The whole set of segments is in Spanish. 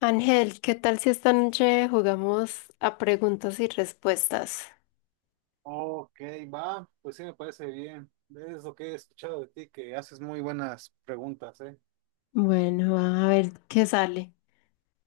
Ángel, ¿qué tal si esta noche jugamos a preguntas y respuestas? Ok, va, pues sí me parece bien. Es lo que he escuchado de ti, que haces muy buenas preguntas, ¿eh? Bueno, a ver qué sale.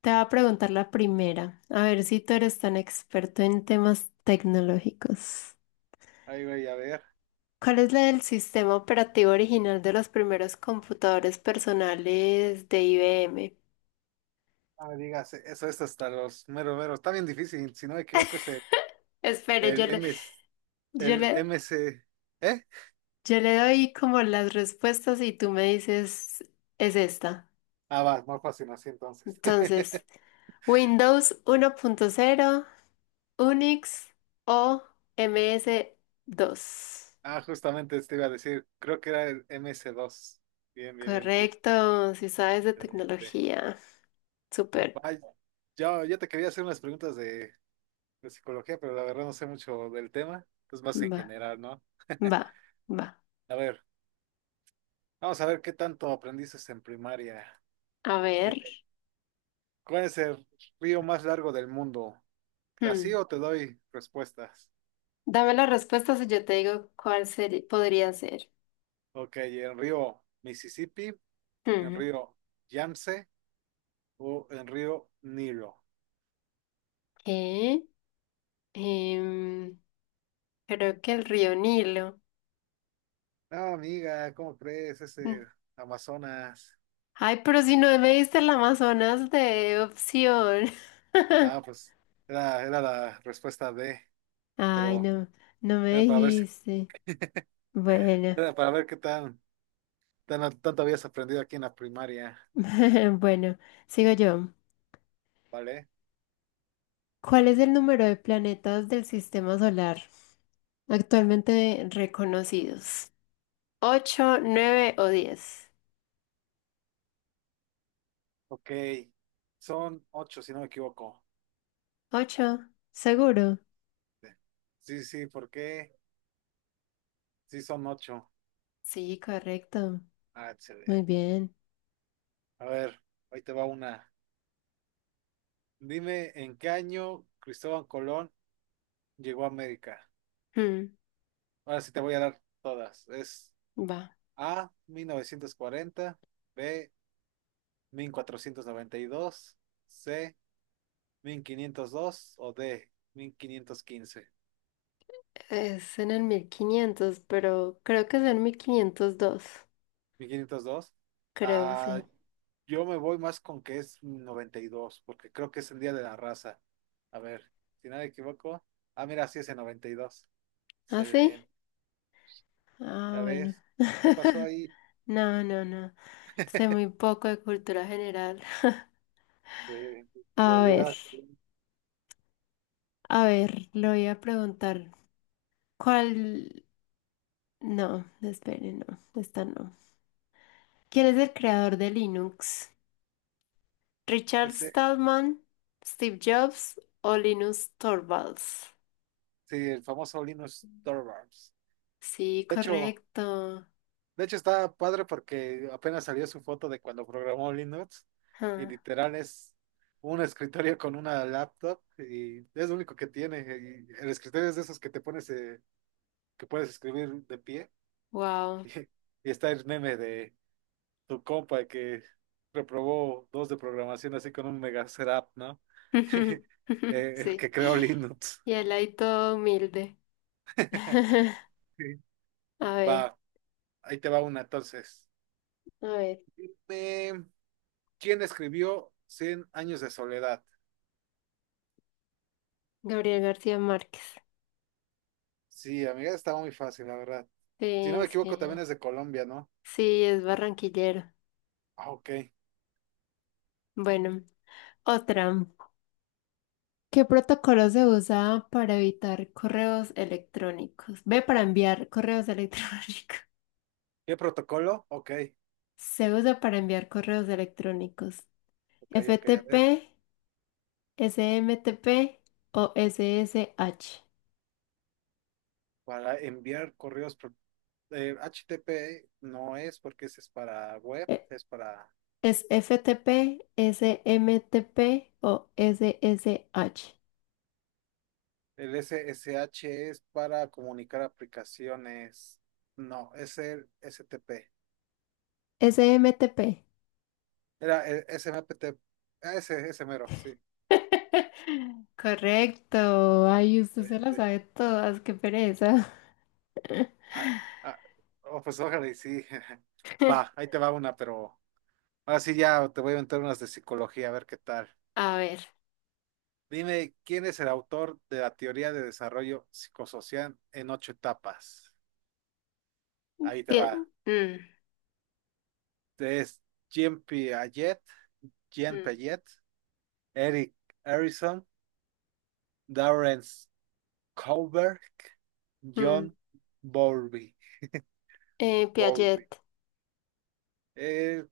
Te voy a preguntar la primera, a ver si tú eres tan experto en temas tecnológicos. Ahí voy a ver. ¿Cuál es la del sistema operativo original de los primeros computadores personales de IBM? Ah, me digas, eso es hasta los meros meros. Está bien difícil, si no me equivoco es Espere, el M, S, yo el le, M C, ¿eh? yo le doy como las respuestas y tú me dices, es esta. Ah, va, más fácil así entonces. Entonces, Windows 1.0. Unix o MS-DOS. Ah, justamente te iba a decir, creo que era el M C dos. Bien, bien, bien, sí. Correcto, si sabes de Excelente. tecnología. Súper. Vaya, yo te quería hacer unas preguntas de psicología, pero la verdad no sé mucho del tema, es más en Va, general, ¿no? va, va. A ver. Vamos a ver qué tanto aprendiste en primaria. A ver. Dime, ¿cuál es el río más largo del mundo? ¿Así hmm, o te doy respuestas? Dame las respuestas y yo te digo cuál podría ser. Ok, ¿el río Mississippi, el Hmm. río Yamse o el río Nilo? ¿Qué? Em, Creo que el río Nilo. No, amiga, ¿cómo crees? Mm. Ese Amazonas. Ay, pero si no me diste el Amazonas de opción. Ah, pues era la respuesta D, Ay, pero no, no me era para ver si, dijiste. Bueno, era para ver qué tan tanto habías aprendido aquí en la primaria, bueno, sigo yo. ¿vale? ¿Cuál es el número de planetas del sistema solar actualmente reconocidos? ¿Ocho, nueve o diez? Ok, son ocho, si no me equivoco. ¿Ocho? ¿Seguro? Sí, sí, ¿por qué? Sí, son ocho. Sí, correcto. Ah, Muy excelente. bien. A ver, ahí te va una. Dime en qué año Cristóbal Colón llegó a América. Hmm, Ahora sí te voy a dar todas. Es va. A, mil novecientos cuarenta, B, mil cuatrocientos noventa y dos, C, 1502 o D, mil quinientos quince. Es en el 1500, pero creo que es en 1502. Mil quinientos dos. Creo, Ah, sí. yo me voy más con que es 92 porque creo que es el Día de la Raza. A ver, si no me equivoco. Ah, mira, sí es el noventa y dos. ¿Ah, sí? Excelente. Ah, Ya bueno. ves, ¿qué pasó ahí? No, no, no. Sé muy poco de cultura general. De, de la A ver, llegada. a ver, lo voy a preguntar. ¿Cuál? No, espere, no, esta no. ¿Quién es el creador de Linux? ¿Richard Ese, Stallman, Steve Jobs o Linus Torvalds? sí, el famoso Linus Torvalds. Sí, De hecho, correcto. De hecho, está padre porque apenas salió su foto de cuando programó Linux y Ah, literal es un escritorio con una laptop y es lo único que tiene. Y el escritorio es de esos que te pones, que puedes escribir de pie. wow. Y está el meme de tu compa que reprobó dos de programación así con un mega setup, ¿no? El Sí. que creó Linux. Y él ahí todo humilde. Sí. A ver, Va, ahí te va una entonces. a ver. Eh, ¿Quién escribió Cien años de soledad? Gabriel García Márquez. Sí, amiga, estaba muy fácil, la verdad. Si no Sí, me sí. equivoco, también es de Colombia, ¿no? Sí, es barranquillero. Ah, ok. Bueno, otra. ¿Qué protocolo se usa para evitar correos electrónicos? Ve para enviar correos electrónicos. ¿Qué protocolo? Ok, Se usa para enviar correos electrónicos. ok, ok. A ver, FTP, SMTP o SSH. para enviar correos, HTTP no es porque ese es para web, Eh, es para... Es FTP, SMTP o SSH. El SSH es para comunicar aplicaciones. No, es el S T P. SMTP. Era el S M P T. Ah, ese mero, sí. Correcto. Ay, usted se las Este, sabe todas. Qué pereza. ah, ah, oh, pues ojalá y sí. Va, ahí te va una, pero ahora sí ya te voy a inventar unas de psicología, a ver qué tal. A ver. Dime, ¿quién es el autor de la teoría de desarrollo psicosocial en ocho etapas? Ahí te Bien. va. Mm, Es Jean Piaget, Jean mm, Piaget, Eric Erickson, Darren Kohlberg, mm. John Bowlby. Piaget, Bowlby. Eh,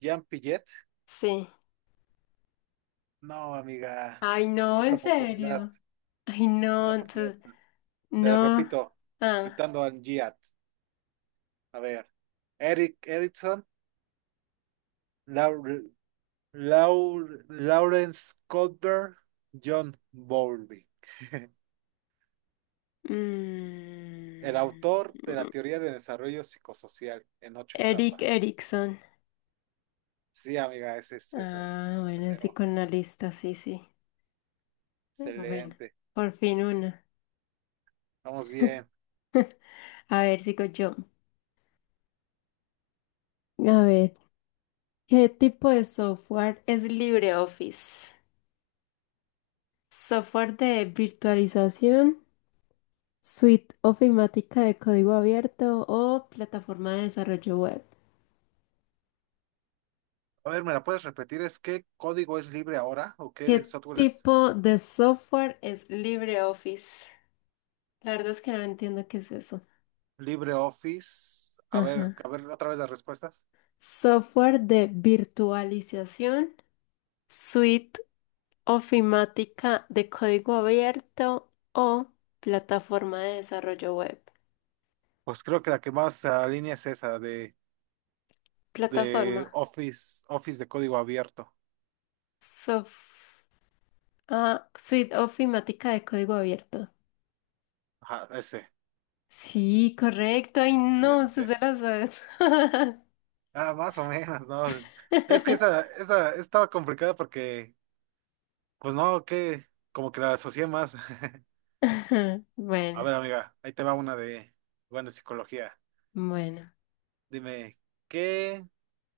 Jean Piaget. sí. No, amiga. Ay, no, Otra en oportunidad. serio. Ay, Una no, oportunidad entonces, más. Te las no. repito, Ah. quitando al Giat. A ver. Eric Erickson. Laur Lawrence Kohlberg, John Bowlby, el mm, autor de la teoría de desarrollo psicosocial en ocho Eric etapas. Erickson. Sí, amiga, ese es eso. Ah, bueno, Excelente. psicoanalista, sí, sí. Bueno, por fin una. Vamos bien. A ver, sigo yo. A ver, ¿qué tipo de software es LibreOffice? ¿Software de virtualización, suite ofimática de código abierto o plataforma de desarrollo web? A ver, ¿me la puedes repetir? ¿Es qué código es libre ahora? ¿O qué ¿Qué software es tipo de software es LibreOffice? La verdad es que no entiendo qué es eso. libre Office? A Ajá. ver otra vez las respuestas. Software de virtualización, suite ofimática de código abierto o plataforma de desarrollo web. Pues creo que la que más se alinea es esa Plataforma. de Office, Office de código abierto. Sof- suite ofimática de código abierto. Ajá, ese. Sí, correcto. Ay, no, se la sabes. Ah, más o menos, ¿no? Es que esa estaba complicada porque, pues no, que como que la asocié más. A Bueno, ver, amiga, ahí te va una de, bueno, psicología. bueno. Dime, ¿qué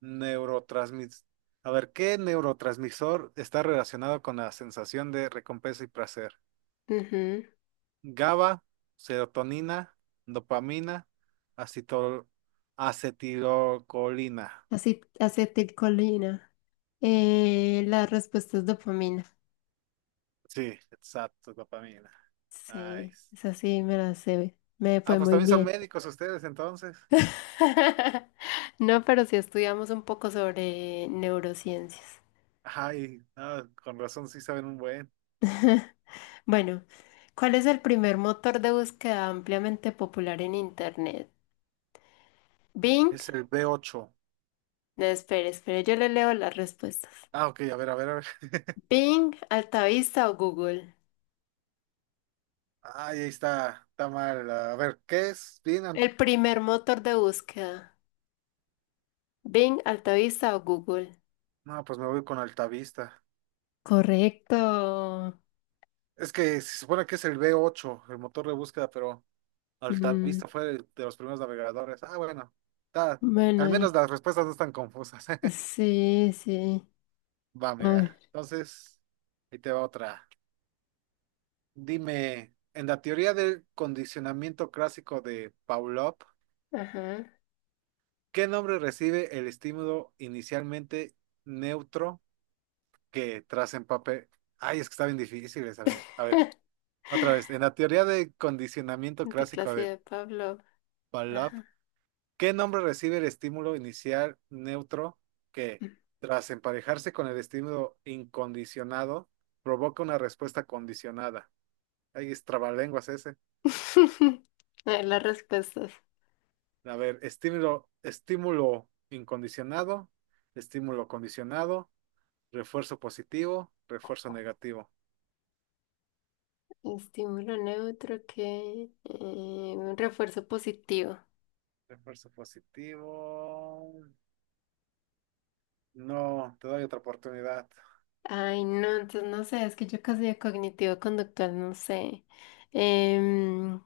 neurotransmis... A ver, ¿qué neurotransmisor está relacionado con la sensación de recompensa y placer? Ujú. GABA, serotonina, dopamina, acetol... acetilocolina. Acetilcolina. La respuesta es dopamina. Sí, exacto, dopamina. Sí, Nice. esa sí me la sé. Me Ah, fue pues muy también son bien. médicos ustedes entonces. No, pero sí estudiamos un poco sobre neurociencias. Ay, ah, con razón sí saben un buen. Bueno, ¿cuál es el primer motor de búsqueda ampliamente popular en Internet? Bing. Es el b ocho. No, espere, espere, yo le leo las respuestas. Ah, ok, a ver, a ver, a ver. Bing, Altavista o Google. Ay, ahí está, está mal. A ver, ¿qué es? Bien, El primer motor de búsqueda. Bing, Altavista o Google. no, pues me voy con Altavista. Correcto. Es que se supone que es el b ocho, el motor de búsqueda, pero Mm, Altavista fue de los primeros navegadores. Ah, bueno, está, al bueno, menos las respuestas no están confusas. sí, sí. Va, A amiga. ver. Entonces, ahí te va otra. Dime, en la teoría del condicionamiento clásico de Pavlov, Ajá. ¿qué nombre recibe el estímulo inicialmente neutro que tras empape? Ay, es que está bien difícil esa, amiga. A ver, otra vez. En la teoría de condicionamiento De clásico clase de de Pablo. Pavlov, Ajá. ¿qué nombre recibe el estímulo inicial neutro que tras emparejarse con el estímulo incondicionado provoca una respuesta condicionada? Ay, es trabalenguas ese. A ver, las respuestas. A ver, estímulo incondicionado, estímulo condicionado, refuerzo positivo, refuerzo negativo. Estímulo neutro que un refuerzo positivo. Refuerzo positivo. No, te doy otra oportunidad. Ay, no, entonces no sé, es que yo casi de cognitivo conductual, no sé. Em,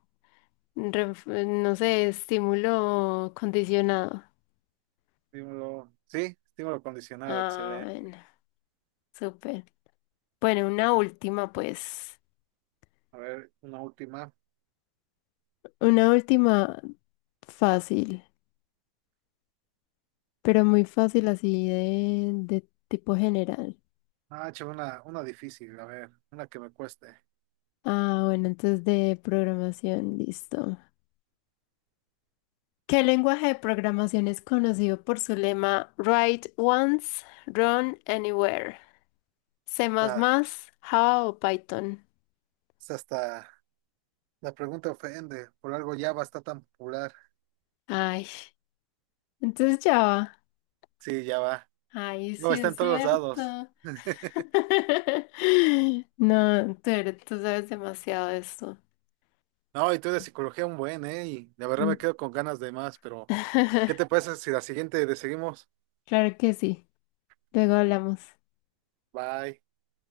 no sé, estímulo condicionado. Estímulo. Sí, estímulo condicionado, Ah, excelente. bueno, súper. Bueno, una última, pues. A ver, una última. Una última fácil, pero muy fácil así de tipo general. Ah, che, una difícil, a ver, una que me cueste. Ah, bueno, entonces de programación, listo. ¿Qué lenguaje de programación es conocido por su lema Write once, run anywhere? ¿C++, Ah, Java o Python? es hasta la pregunta ofende. Por algo Java está tan popular. Ay, entonces Java. Sí, Java. Ay, Java sí está en es todos los lados. cierto. No, tú, tú sabes demasiado de esto. No, y tú de psicología un buen, ¿eh? Y la verdad me quedo con ganas de más, pero ¿qué te parece si la siguiente le seguimos? Claro que sí. Luego hablamos. Bye.